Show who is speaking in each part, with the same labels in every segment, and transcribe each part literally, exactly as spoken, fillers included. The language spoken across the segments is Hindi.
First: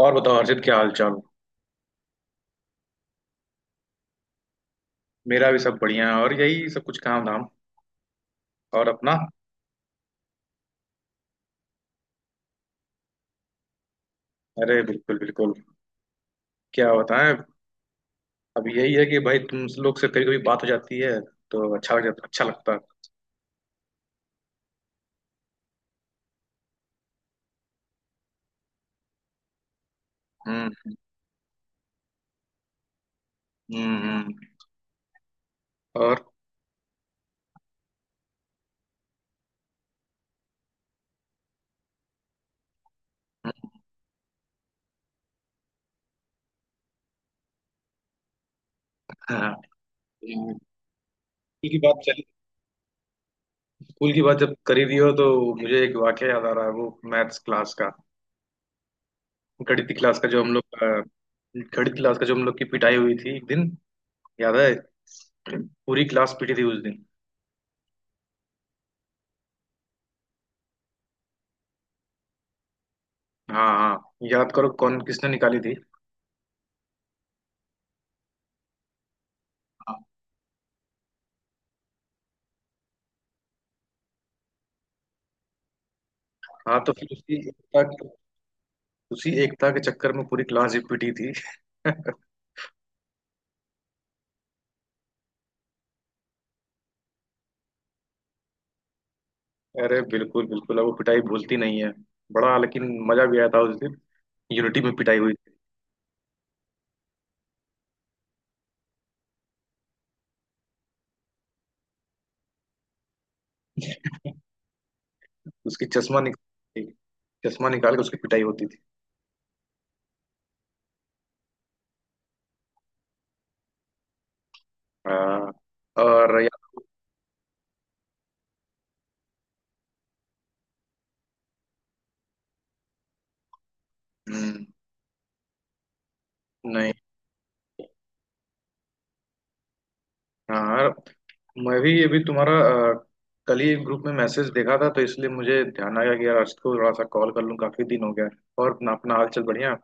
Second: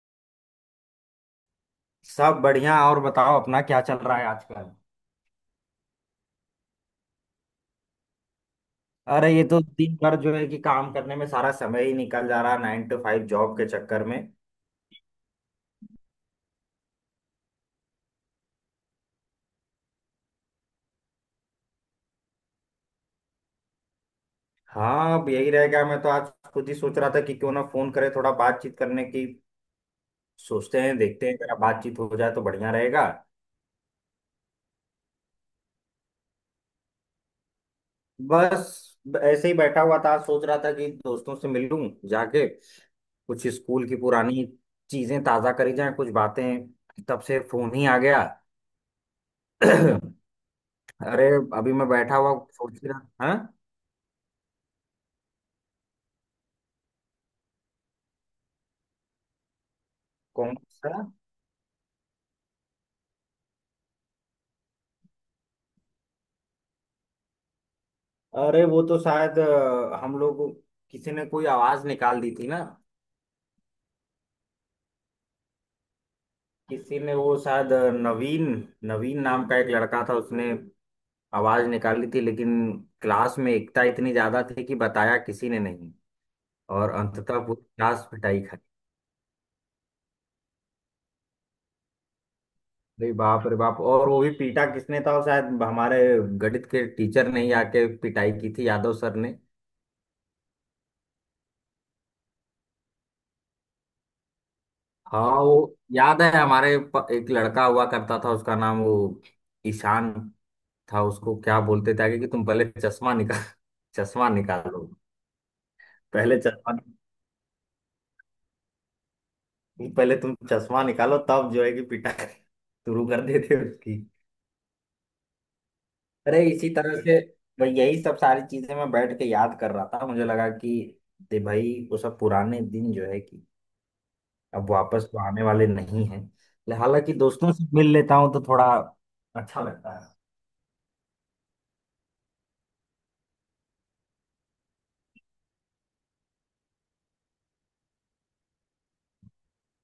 Speaker 1: और बताओ हर्षित, क्या हाल चाल।
Speaker 2: सब बढ़िया। और बताओ अपना क्या चल रहा है आजकल।
Speaker 1: मेरा भी सब बढ़िया है और यही सब कुछ, काम धाम। और अपना?
Speaker 2: अरे ये तो दिन भर जो है कि काम करने में सारा समय ही निकल जा रहा है नाइन टू फाइव जॉब के चक्कर में।
Speaker 1: अरे बिल्कुल बिल्कुल क्या बताएं। अब यही है कि भाई तुम लोग से कभी कभी बात हो जाती है तो अच्छा लग जाता अच्छा लगता है।
Speaker 2: हाँ अब यही रह गया। मैं तो आज खुद ही सोच रहा था कि क्यों ना फोन करे थोड़ा बातचीत करने की। सोचते
Speaker 1: हम्म।
Speaker 2: हैं देखते हैं जरा बातचीत हो जाए तो बढ़िया रहेगा।
Speaker 1: हम्म हम्म। और?
Speaker 2: बस ब- ऐसे ही बैठा हुआ था सोच रहा था कि दोस्तों से मिलूं जाके कुछ स्कूल की पुरानी चीजें ताजा करी जाएं कुछ बातें। तब से फोन ही आ गया।
Speaker 1: हाँ, स्कूल
Speaker 2: अरे अभी
Speaker 1: की
Speaker 2: मैं
Speaker 1: बात
Speaker 2: बैठा
Speaker 1: चली।
Speaker 2: हुआ सोच ही रहा। हाँ।
Speaker 1: स्कूल की बात जब करी दी हो तो मुझे एक वाक्य याद आ रहा है, वो मैथ्स क्लास का, गणित की क्लास का जो हम
Speaker 2: कौन
Speaker 1: लोग अ,
Speaker 2: सा।
Speaker 1: गणित क्लास का जो हम लोग की पिटाई हुई थी एक दिन। याद है? पूरी क्लास पिटी थी उस दिन।
Speaker 2: अरे वो तो शायद अ, हम लोग किसी ने कोई आवाज निकाल दी थी ना।
Speaker 1: हाँ हाँ। याद करो कौन, किसने निकाली थी।
Speaker 2: किसी ने वो शायद अ, नवीन नवीन नाम का एक लड़का था उसने आवाज निकाली थी लेकिन क्लास में एकता इतनी ज्यादा थी कि बताया किसी ने नहीं।
Speaker 1: हाँ,
Speaker 2: और
Speaker 1: तो फिर उसी
Speaker 2: अंततः पूरी
Speaker 1: एकता
Speaker 2: क्लास पिटाई खाई।
Speaker 1: उसी एकता के चक्कर में पूरी क्लास ही पिटी थी।
Speaker 2: अरे बाप रे बाप। और वो भी पीटा किसने था। वो शायद हमारे गणित के टीचर ने ही आके पिटाई की थी यादव सर ने।
Speaker 1: अरे बिल्कुल बिल्कुल। अब वो पिटाई भूलती नहीं है। बड़ा लेकिन मजा भी आया था उस दिन। यूनिटी में पिटाई
Speaker 2: हाँ
Speaker 1: हुई थी।
Speaker 2: वो याद है हमारे प- एक लड़का हुआ करता था उसका नाम वो ईशान था। उसको क्या बोलते थे आगे कि तुम पहले चश्मा निकाल। चश्मा निकालो।
Speaker 1: उसकी चश्मा
Speaker 2: पहले चश्मा।
Speaker 1: निकाल चश्मा निकाल के उसकी पिटाई होती थी।
Speaker 2: पहले तुम चश्मा निकालो तब जो है कि पिटाई शुरू कर देते उसकी।
Speaker 1: हाँ और
Speaker 2: अरे इसी
Speaker 1: यार,
Speaker 2: तरह से भाई यही सब सारी चीजें मैं बैठ के याद कर रहा था। मुझे लगा कि दे भाई वो सब पुराने दिन जो है कि
Speaker 1: हम्म।
Speaker 2: अब वापस तो आने वाले नहीं है।
Speaker 1: नहीं।
Speaker 2: हालांकि दोस्तों से मिल लेता हूँ तो थोड़ा अच्छा लगता है।
Speaker 1: हाँ यार, मैं भी अभी तुम्हारा अ, कल ही ग्रुप में मैसेज देखा था तो इसलिए मुझे ध्यान आया कि यार अर्श को थोड़ा सा कॉल कर लूँ, काफी दिन हो गया। और अपना अपना हाल चाल बढ़िया।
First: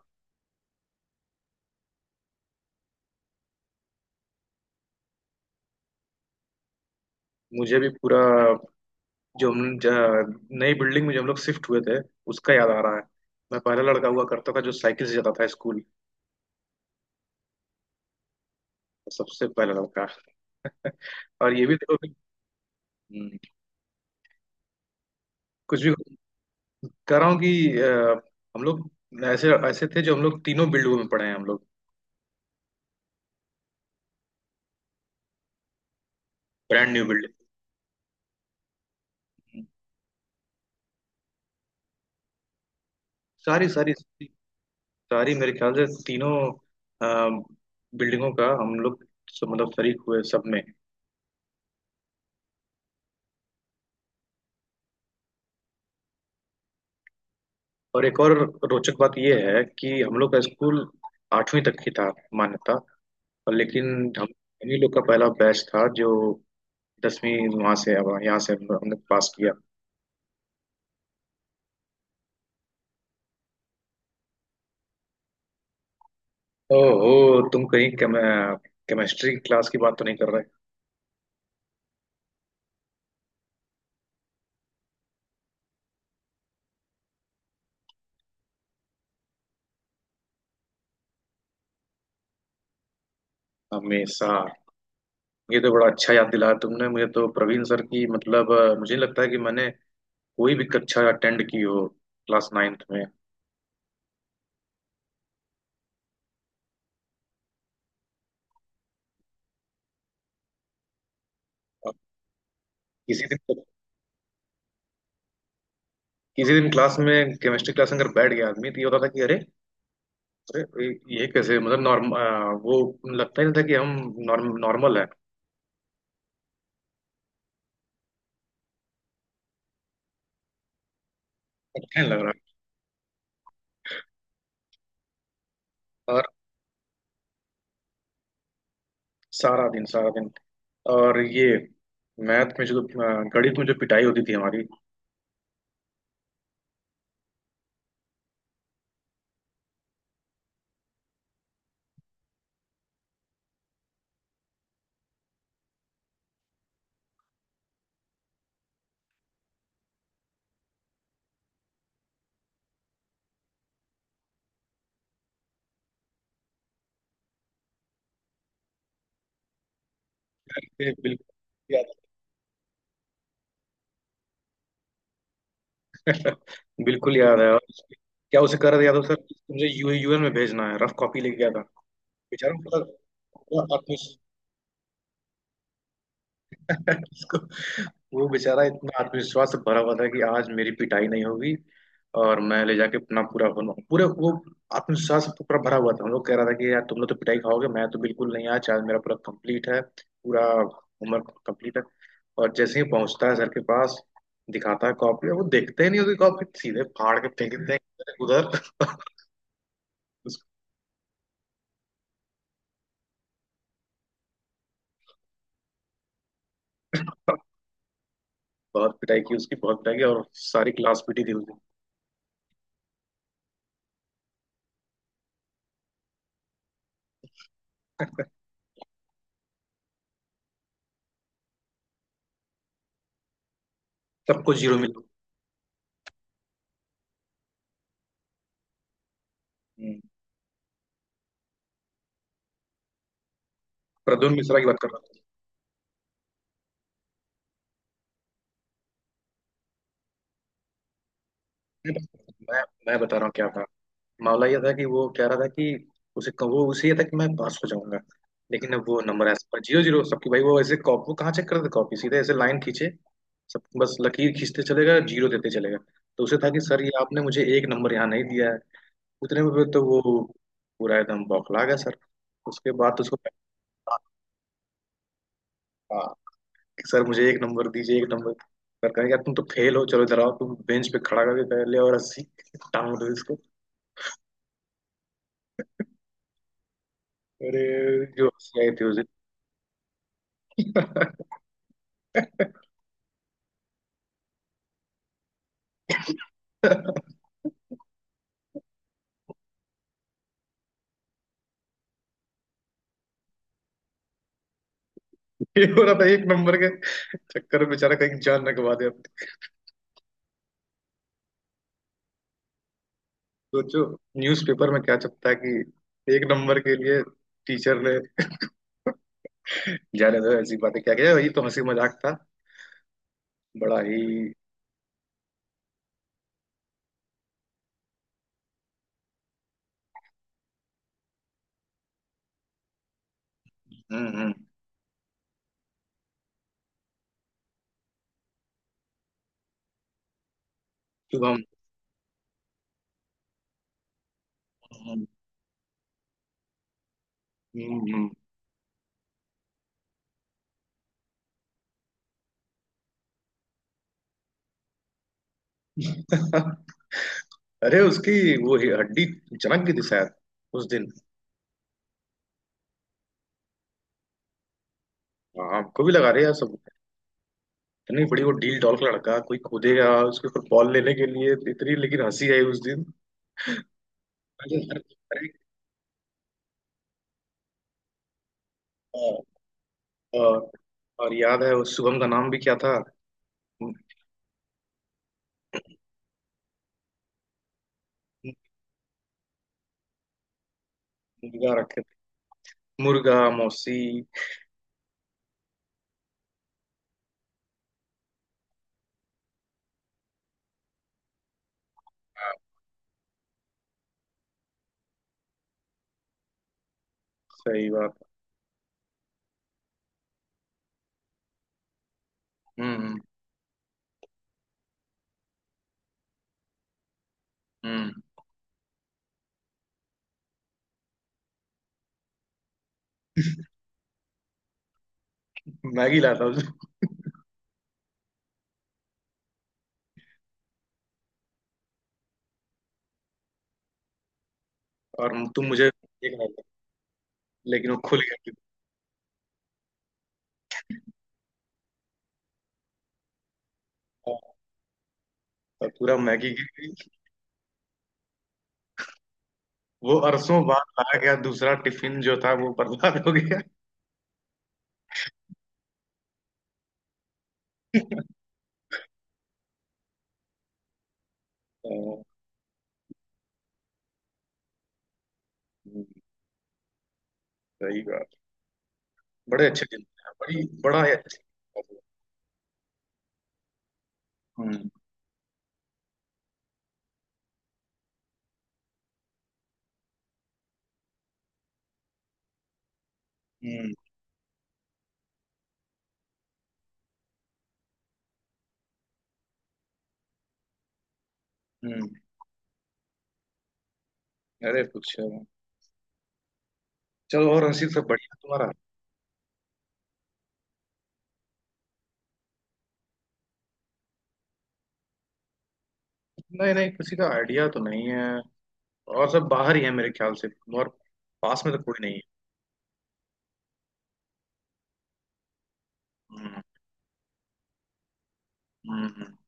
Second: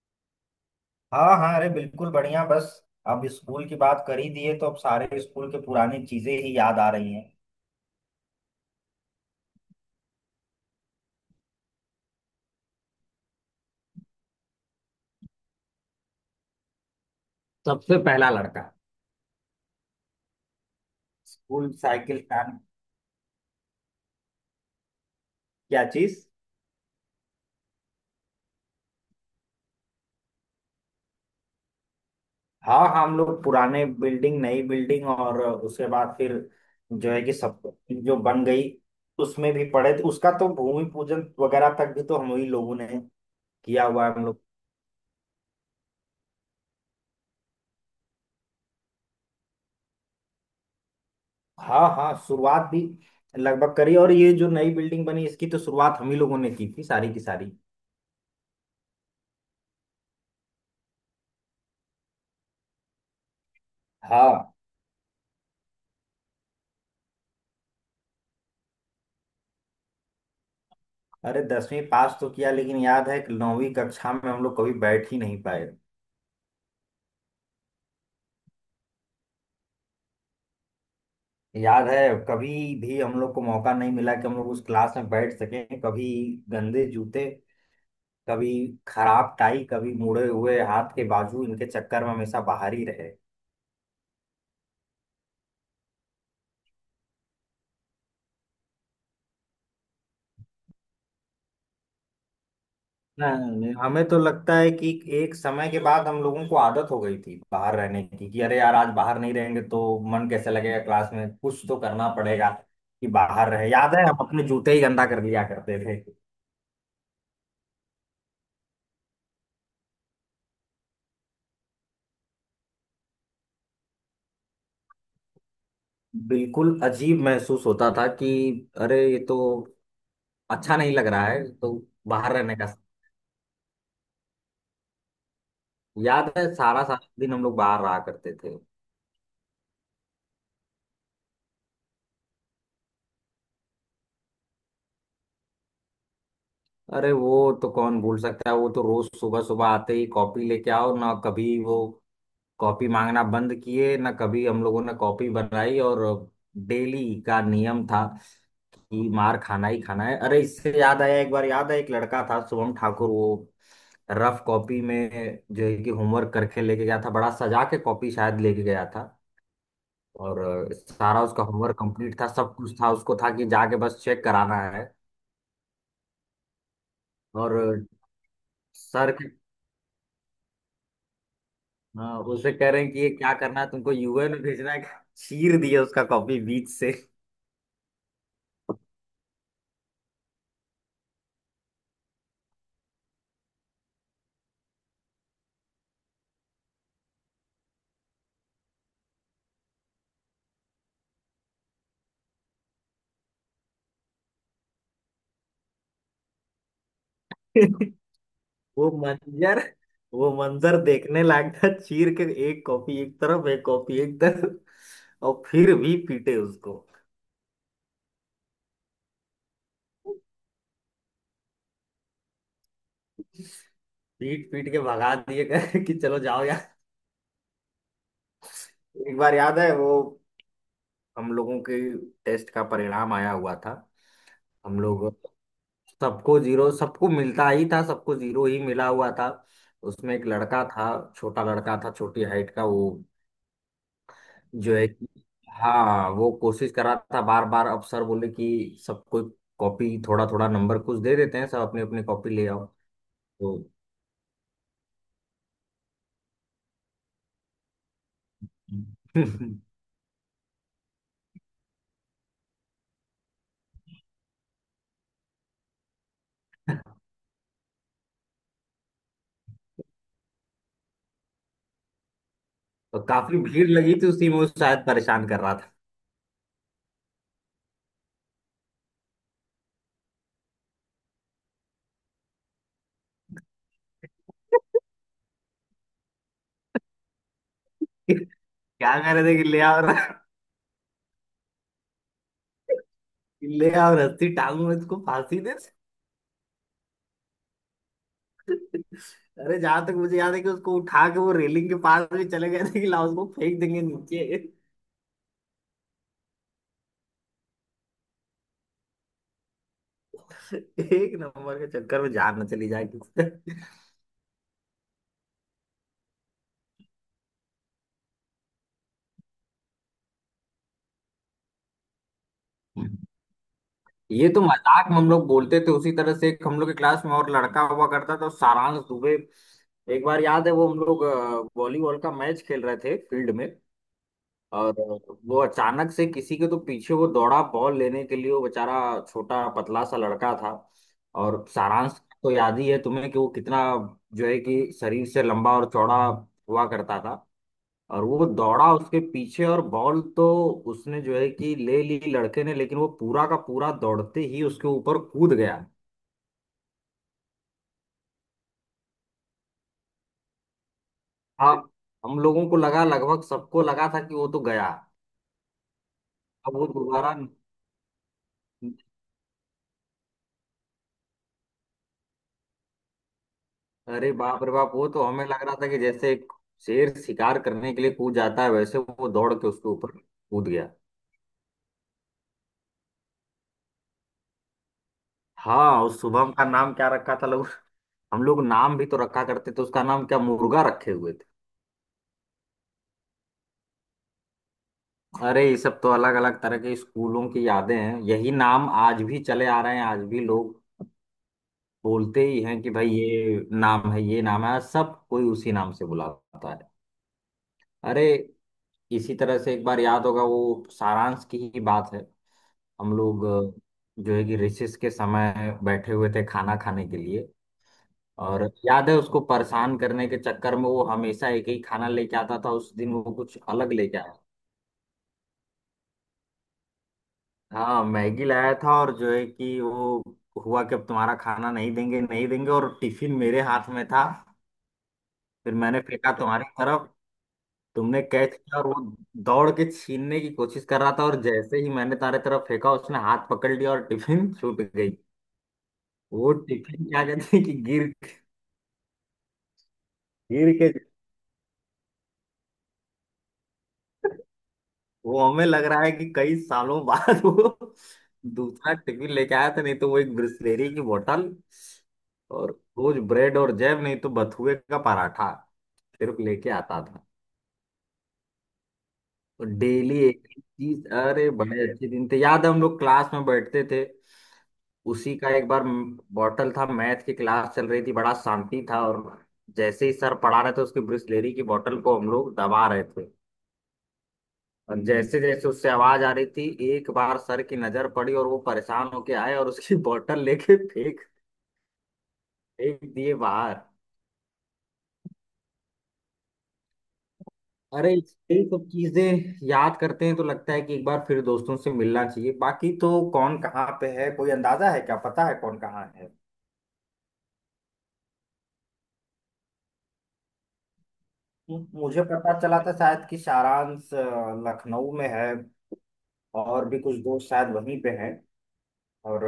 Speaker 2: हाँ हाँ, अरे बिल्कुल बढ़िया। बस अब स्कूल की बात कर ही दिए तो अब सारे स्कूल के पुरानी चीजें ही याद आ रही हैं।
Speaker 1: मुझे भी पूरा, जो हम ज- नई बिल्डिंग में जो हम लोग शिफ्ट हुए थे उसका याद आ रहा है। मैं पहला लड़का हुआ करता था जो साइकिल से जाता था स्कूल।
Speaker 2: सबसे पहला लड़का।
Speaker 1: सबसे पहला लड़का। और ये
Speaker 2: स्कूल
Speaker 1: भी देखो कि,
Speaker 2: साइकिल प्लान।
Speaker 1: हम्म, कुछ
Speaker 2: क्या
Speaker 1: भी।
Speaker 2: चीज।
Speaker 1: कह रहा हूँ कि अ, हम लोग ऐसे ऐसे थे जो हम लोग तीनों बिल्डिंगों में पढ़े हैं हम लोग।
Speaker 2: हाँ हाँ, हम लोग पुराने बिल्डिंग नई बिल्डिंग और उसके बाद फिर
Speaker 1: ब्रांड न्यू
Speaker 2: जो है
Speaker 1: बिल्डिंग।
Speaker 2: कि सब जो बन गई उसमें भी पढ़े थे। उसका तो भूमि पूजन वगैरह तक भी तो हम ही लोगों ने
Speaker 1: सारी
Speaker 2: किया
Speaker 1: सारी।
Speaker 2: हुआ है हम लोग।
Speaker 1: सारी मेरे ख्याल से तीनों अ, बिल्डिंगों का हम लोग सब- मतलब शरीक हुए सब में।
Speaker 2: हाँ हाँ शुरुआत भी लगभग करी और ये जो नई बिल्डिंग बनी इसकी तो शुरुआत हम ही लोगों ने की थी सारी की सारी।
Speaker 1: और एक और रोचक बात यह है कि हम लोग का स्कूल आठवीं तक की था मान्यता, और लेकिन हम
Speaker 2: हाँ।
Speaker 1: हम ही लोग का पहला बैच था जो दसवीं, वहां से, अब यहाँ से हम- हमने पास किया।
Speaker 2: अरे दसवीं पास तो किया लेकिन याद है कि नौवीं कक्षा में हम लोग कभी बैठ ही नहीं पाए।
Speaker 1: ओहो, तुम कहीं केम, केमिस्ट्री क्लास की बात तो नहीं कर रहे।
Speaker 2: याद है कभी भी हम लोग को मौका नहीं मिला कि हम लोग उस क्लास में बैठ सकें। कभी गंदे जूते कभी खराब टाई कभी मुड़े हुए हाथ के बाजू इनके चक्कर में हमेशा बाहर ही रहे।
Speaker 1: हमेशा। ये तो बड़ा अच्छा याद दिलाया तुमने, मुझे तो प्रवीण सर की मतलब अ, मुझे नहीं लगता है कि मैंने कोई भी कक्षा अटेंड की हो क्लास नाइन्थ में।
Speaker 2: नहीं, हमें तो लगता है कि एक समय के बाद हम लोगों को आदत हो गई थी बाहर रहने की कि अरे यार आज बाहर नहीं रहेंगे तो मन कैसे लगेगा क्लास में कुछ तो
Speaker 1: अब,
Speaker 2: करना पड़ेगा कि
Speaker 1: किसी दिन
Speaker 2: बाहर
Speaker 1: तो,
Speaker 2: रहे। याद है हम अपने जूते ही गंदा कर लिया करते थे।
Speaker 1: किसी दिन क्लास में, केमिस्ट्री क्लास में अगर बैठ गया आदमी तो ये होता था कि अरे, अरे ये ये कैसे मतलब नॉर्म वो लगता ही नहीं था कि हम नॉर्म नॉर्मल है।
Speaker 2: बिल्कुल अजीब महसूस होता था कि अरे ये तो अच्छा नहीं लग रहा है तो
Speaker 1: अच्छा नहीं
Speaker 2: बाहर
Speaker 1: लग
Speaker 2: रहने का।
Speaker 1: रहा।
Speaker 2: याद है सारा सारा दिन हम लोग बाहर रहा करते थे।
Speaker 1: सारा दिन सारा दिन। और ये, मैथ में जो अ, गणित में जो पिटाई होती थी हमारी।
Speaker 2: अरे वो तो कौन भूल सकता है। वो तो रोज सुबह सुबह आते ही कॉपी लेके आओ ना कभी वो कॉपी मांगना बंद किए ना कभी हम लोगों ने कॉपी बनाई और डेली का नियम था कि मार खाना ही खाना है। अरे इससे याद आया एक बार याद है एक लड़का था शुभम ठाकुर। वो रफ कॉपी में जो है कि होमवर्क करके लेके गया था बड़ा सजा के कॉपी शायद लेके गया था। और अ,
Speaker 1: ये
Speaker 2: सारा उसका
Speaker 1: बिल्कुल
Speaker 2: होमवर्क
Speaker 1: याद है।
Speaker 2: कंप्लीट था सब कुछ था उसको था कि जाके बस चेक कराना है।
Speaker 1: बिल्कुल याद है।
Speaker 2: और
Speaker 1: और
Speaker 2: अ,
Speaker 1: क्या उसे कर दिया था
Speaker 2: सर
Speaker 1: सर?
Speaker 2: के।
Speaker 1: मुझे यू यूएन में भेजना है, रफ कॉपी लेके गया था।
Speaker 2: हाँ, उसे
Speaker 1: बेचारा
Speaker 2: कह
Speaker 1: पूरा,
Speaker 2: रहे हैं कि ये क्या करना है
Speaker 1: पूरा
Speaker 2: तुमको
Speaker 1: आत्मविश-
Speaker 2: यू एन में भेजना है। चीर दिया उसका कॉपी बीच से।
Speaker 1: उसको, वो बेचारा इतना आत्मविश्वास से भरा हुआ था कि आज मेरी पिटाई नहीं होगी। और मैं ले जाके अपना पूरा बनू पूरे वो आत्मविश्वास से पूरा भरा हुआ था, हम लोग कह रहा था कि यार तुम लोग तो पिटाई खाओगे, मैं तो बिल्कुल नहीं, आज आज मेरा पूरा कंप्लीट है, पूरा होमवर्क कंप्लीट है। और जैसे ही पहुंचता है सर के पास, दिखाता है कॉपी, और वो देखते ही नहीं उसकी कॉपी, सीधे फाड़ के फेंक देते हैं उधर उधर।
Speaker 2: वो मंजर। वो
Speaker 1: उसको
Speaker 2: मंजर देखने लायक था। चीर के एक कॉपी एक तरफ एक कॉपी एक तरफ। और फिर भी पीटे उसको।
Speaker 1: बहुत पिटाई की, उसकी बहुत पिटाई की, और सारी क्लास पीटी थी उसको।
Speaker 2: पीट पीट के भगा दिए कहे कि चलो जाओ यार। एक बार याद है वो हम लोगों के टेस्ट का परिणाम आया हुआ था।
Speaker 1: सबको जीरो
Speaker 2: हम
Speaker 1: मिला।
Speaker 2: लोग सबको जीरो सबको मिलता ही था सबको जीरो ही मिला हुआ था।
Speaker 1: हम्म।
Speaker 2: उसमें एक लड़का था छोटा लड़का था छोटी हाइट का वो
Speaker 1: प्रद्युम्न मिश्रा की
Speaker 2: जो
Speaker 1: बात
Speaker 2: है
Speaker 1: कर
Speaker 2: कि
Speaker 1: रहा।
Speaker 2: हाँ वो कोशिश कर रहा था बार बार। अब सर बोले कि सब कोई कॉपी थोड़ा थोड़ा नंबर कुछ दे देते हैं सब अपने अपने
Speaker 1: नहीं,
Speaker 2: कॉपी ले
Speaker 1: मैं
Speaker 2: आओ।
Speaker 1: मैं बता रहा हूँ क्या
Speaker 2: तो
Speaker 1: था। मामला ये था कि वो कह रहा था कि उसे वो उसे ये था कि मैं पास हो जाऊंगा। लेकिन अब वो नंबर ऐसा, पर जीरो जीरो सबकी, भाई वो ऐसे कॉपी, वो कहाँ चेक करते कॉपी, सीधे ऐसे लाइन खींचे, सब बस लकीर खींचते चलेगा, जीरो देते चलेगा। तो उसे था कि सर ये आपने मुझे एक नंबर यहाँ नहीं दिया है। उतने में फिर तो वो पूरा एकदम बौखला गया सर, उसके बाद
Speaker 2: तो
Speaker 1: उसको।
Speaker 2: काफी भीड़ लगी
Speaker 1: हाँ
Speaker 2: थी उसी में वो शायद परेशान कर रहा था।
Speaker 1: हाँ, कि सर मुझे एक नंबर दीजिए, एक नंबर। सर कहेगा तुम तो फेल हो, चलो इधर आओ, तुम बेंच पे खड़ा करके ले और रस्सी टांग दो। अरे जो हंसी थी
Speaker 2: क्या
Speaker 1: उसे।
Speaker 2: कह रहे थे कि ले आओ। र- ले आओ रस्सी टांगू में उसको फांसी दे। अरे जहां तक मुझे याद है कि उसको उठा के वो रेलिंग के पास भी चले गए थे कि लाओ उसको फेंक देंगे नीचे।
Speaker 1: ये हो रहा था एक नंबर के चक्कर में, बेचारा कहीं जान न गवा दे अपनी।
Speaker 2: एक नंबर के चक्कर में जान न चली जाए किसी से।
Speaker 1: सोचो न्यूज़पेपर में क्या छपता है कि एक नंबर के लिए टीचर ने। जाने दो ऐसी बातें, क्या किया, वही तो हंसी मजाक था बड़ा
Speaker 2: ये
Speaker 1: ही।
Speaker 2: तो मजाक में हम लोग बोलते थे। उसी तरह से एक हम लोग के क्लास में और लड़का हुआ करता था सारांश दुबे। एक बार याद है वो हम लोग अ, वॉलीबॉल का मैच खेल रहे थे फील्ड में।
Speaker 1: हम्म। हम्म
Speaker 2: और वो अचानक से किसी के तो पीछे वो दौड़ा बॉल लेने के लिए। वो बेचारा छोटा पतला सा लड़का था
Speaker 1: शुभम।
Speaker 2: और सारांश तो याद ही है तुम्हें कि वो कितना जो है कि शरीर से लंबा और चौड़ा हुआ करता था।
Speaker 1: हम्म
Speaker 2: और
Speaker 1: हम्म।
Speaker 2: वो दौड़ा उसके पीछे और बॉल तो उसने जो है कि ले ली लड़के ने लेकिन वो पूरा का पूरा दौड़ते ही उसके ऊपर कूद गया।
Speaker 1: अरे उसकी वो ही हड्डी चमक गई थी शायद उस दिन।
Speaker 2: अब हम लोगों को लगा लगभग सबको लगा था कि वो तो गया।
Speaker 1: हाँ हमको भी लगा रहे यार सब।
Speaker 2: अब वो दोबारा
Speaker 1: इतनी बड़ी वो डील डॉल का लड़का, कोई कूदेगा उसके ऊपर बॉल लेने के लिए तो, इतनी लेकिन हंसी आई उस दिन।
Speaker 2: अरे बाप रे
Speaker 1: अरे
Speaker 2: बाप।
Speaker 1: अरे।
Speaker 2: वो तो हमें
Speaker 1: अरे,
Speaker 2: लग रहा था कि जैसे एक शेर शिकार करने के लिए कूद जाता है वैसे
Speaker 1: अ,
Speaker 2: वो दौड़ के उसके ऊपर
Speaker 1: अ,
Speaker 2: कूद गया।
Speaker 1: और याद है उस शुभम का नाम भी क्या था? मु-
Speaker 2: हाँ उस शुभम का नाम क्या रखा था लोग। हम लोग नाम भी तो रखा करते थे। उसका नाम क्या मुर्गा रखे हुए।
Speaker 1: मुर्गा रखे थे, मुर्गा मौसी।
Speaker 2: अरे ये सब तो अलग अलग तरह के स्कूलों की यादें हैं यही नाम आज भी चले आ रहे हैं आज भी लोग बोलते ही हैं कि भाई ये नाम है ये नाम है सब कोई उसी नाम से बुलाता है।
Speaker 1: सही बात।
Speaker 2: अरे इसी तरह से एक बार याद होगा वो सारांश की ही बात है। हम
Speaker 1: हम्म
Speaker 2: लोग अ, जो है कि रिसेस के समय बैठे हुए थे खाना खाने के लिए।
Speaker 1: हम्म।
Speaker 2: और याद है उसको परेशान करने के चक्कर में वो हमेशा एक ही खाना लेके आता था उस दिन वो कुछ अलग लेके आया।
Speaker 1: मैगी लाता हूँ।
Speaker 2: हाँ मैगी लाया था और जो है कि वो हुआ कि अब तुम्हारा खाना नहीं देंगे नहीं देंगे और टिफिन मेरे हाथ में था।
Speaker 1: और तुम
Speaker 2: फिर
Speaker 1: मुझे
Speaker 2: मैंने फेंका
Speaker 1: एक लाते।
Speaker 2: तुम्हारी तरफ।
Speaker 1: लेकिन वो खुल
Speaker 2: तुमने
Speaker 1: गया
Speaker 2: कैच
Speaker 1: टिफिन।
Speaker 2: किया और वो दौड़ के छीनने की कोशिश कर रहा था और जैसे ही मैंने तुम्हारे तरफ फेंका उसने हाथ पकड़ लिया और टिफिन छूट गई।
Speaker 1: और पूरा मैगी
Speaker 2: वो
Speaker 1: गिर
Speaker 2: टिफिन
Speaker 1: गई।
Speaker 2: क्या कहते हैं कि गिर
Speaker 1: वो अरसों
Speaker 2: गिर
Speaker 1: बाद
Speaker 2: के
Speaker 1: लाया गया दूसरा टिफिन जो था वो बर्बाद हो गया।
Speaker 2: वो हमें लग रहा है कि कई सालों बाद वो दूसरा टिफिन लेके आया था। नहीं तो वो एक ब्रिस्लेरी की बोतल
Speaker 1: हाँ,
Speaker 2: और रोज ब्रेड और जैम नहीं तो बथुए का पराठा
Speaker 1: हम्म,
Speaker 2: सिर्फ लेके आता था।
Speaker 1: सही बात। बड़े
Speaker 2: और
Speaker 1: अच्छे दिन
Speaker 2: डेली
Speaker 1: थे।
Speaker 2: एक ही
Speaker 1: बड़ी, बड़ा
Speaker 2: चीज।
Speaker 1: ही
Speaker 2: अरे बड़े
Speaker 1: अच्छा।
Speaker 2: अच्छे दिन थे। याद है हम लोग क्लास में बैठते थे
Speaker 1: हम्म।
Speaker 2: उसी का एक बार बॉटल था मैथ की क्लास चल रही थी बड़ा शांति था और जैसे ही सर पढ़ा रहे थे उसकी ब्रिस्लेरी की बोतल को हम लोग दबा रहे थे।
Speaker 1: हम्म
Speaker 2: और जैसे जैसे उससे आवाज आ रही थी एक बार सर की नजर पड़ी और वो परेशान होके आए और उसकी बोतल लेके फेंक
Speaker 1: हम्म।
Speaker 2: फेंक दिए बाहर।
Speaker 1: अरे कुछ, चलो। और रंजीत सब
Speaker 2: अरे
Speaker 1: बढ़िया
Speaker 2: यही
Speaker 1: तुम्हारा?
Speaker 2: सब चीजें याद करते हैं तो लगता है कि एक बार फिर दोस्तों से मिलना चाहिए। बाकी तो कौन कहाँ पे है कोई अंदाजा है क्या। पता है कौन कहाँ है।
Speaker 1: नहीं नहीं, किसी का आइडिया तो नहीं है। और सब बाहर ही है मेरे ख्याल से, और पास में तो
Speaker 2: मु-
Speaker 1: कोई नहीं है।
Speaker 2: मुझे पता चला था शायद कि सारांश अ, लखनऊ में है
Speaker 1: हम्म
Speaker 2: और भी कुछ दोस्त शायद वहीं पे हैं।
Speaker 1: हम्म। हम्म
Speaker 2: और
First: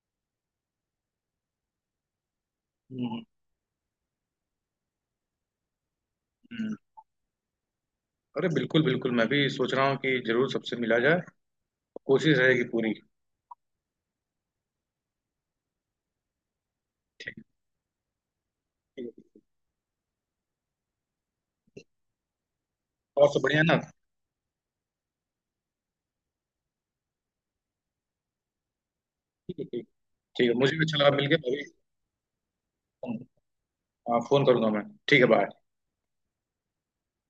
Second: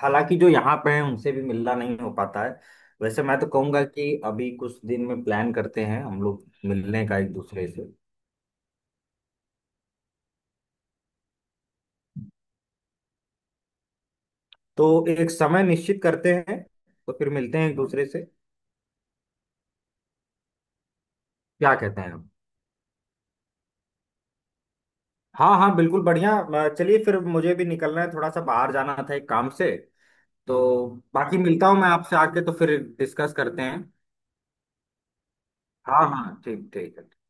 Speaker 2: हालांकि जो यहाँ पे हैं उनसे भी मिलना नहीं हो पाता है।
Speaker 1: हम्म।
Speaker 2: वैसे मैं तो कहूंगा कि अभी कुछ दिन में प्लान करते हैं हम लोग
Speaker 1: हम्म।
Speaker 2: मिलने का एक दूसरे से।
Speaker 1: अरे बिल्कुल बिल्कुल, मैं भी सोच रहा हूँ कि जरूर सबसे मिला जाए, कोशिश रहेगी पूरी।
Speaker 2: तो एक समय निश्चित करते हैं तो फिर
Speaker 1: ठीक है
Speaker 2: मिलते हैं एक दूसरे से।
Speaker 1: ठीक है।
Speaker 2: क्या कहते हैं हम।
Speaker 1: और सब बढ़िया है ना?
Speaker 2: हाँ हाँ बिल्कुल बढ़िया अ, चलिए फिर मुझे भी निकलना है थोड़ा सा बाहर जाना था एक काम
Speaker 1: ठीक है
Speaker 2: से।
Speaker 1: ठीक है। ठीक है, मुझे भी
Speaker 2: तो
Speaker 1: अच्छा लगा मिलके
Speaker 2: बाकी
Speaker 1: अभी।
Speaker 2: मिलता हूँ मैं आपसे आके तो फिर डिस्कस करते हैं।
Speaker 1: हाँ फोन करूंगा मैं। ठीक है, बाय।
Speaker 2: हाँ हाँ ठीक ठीक है।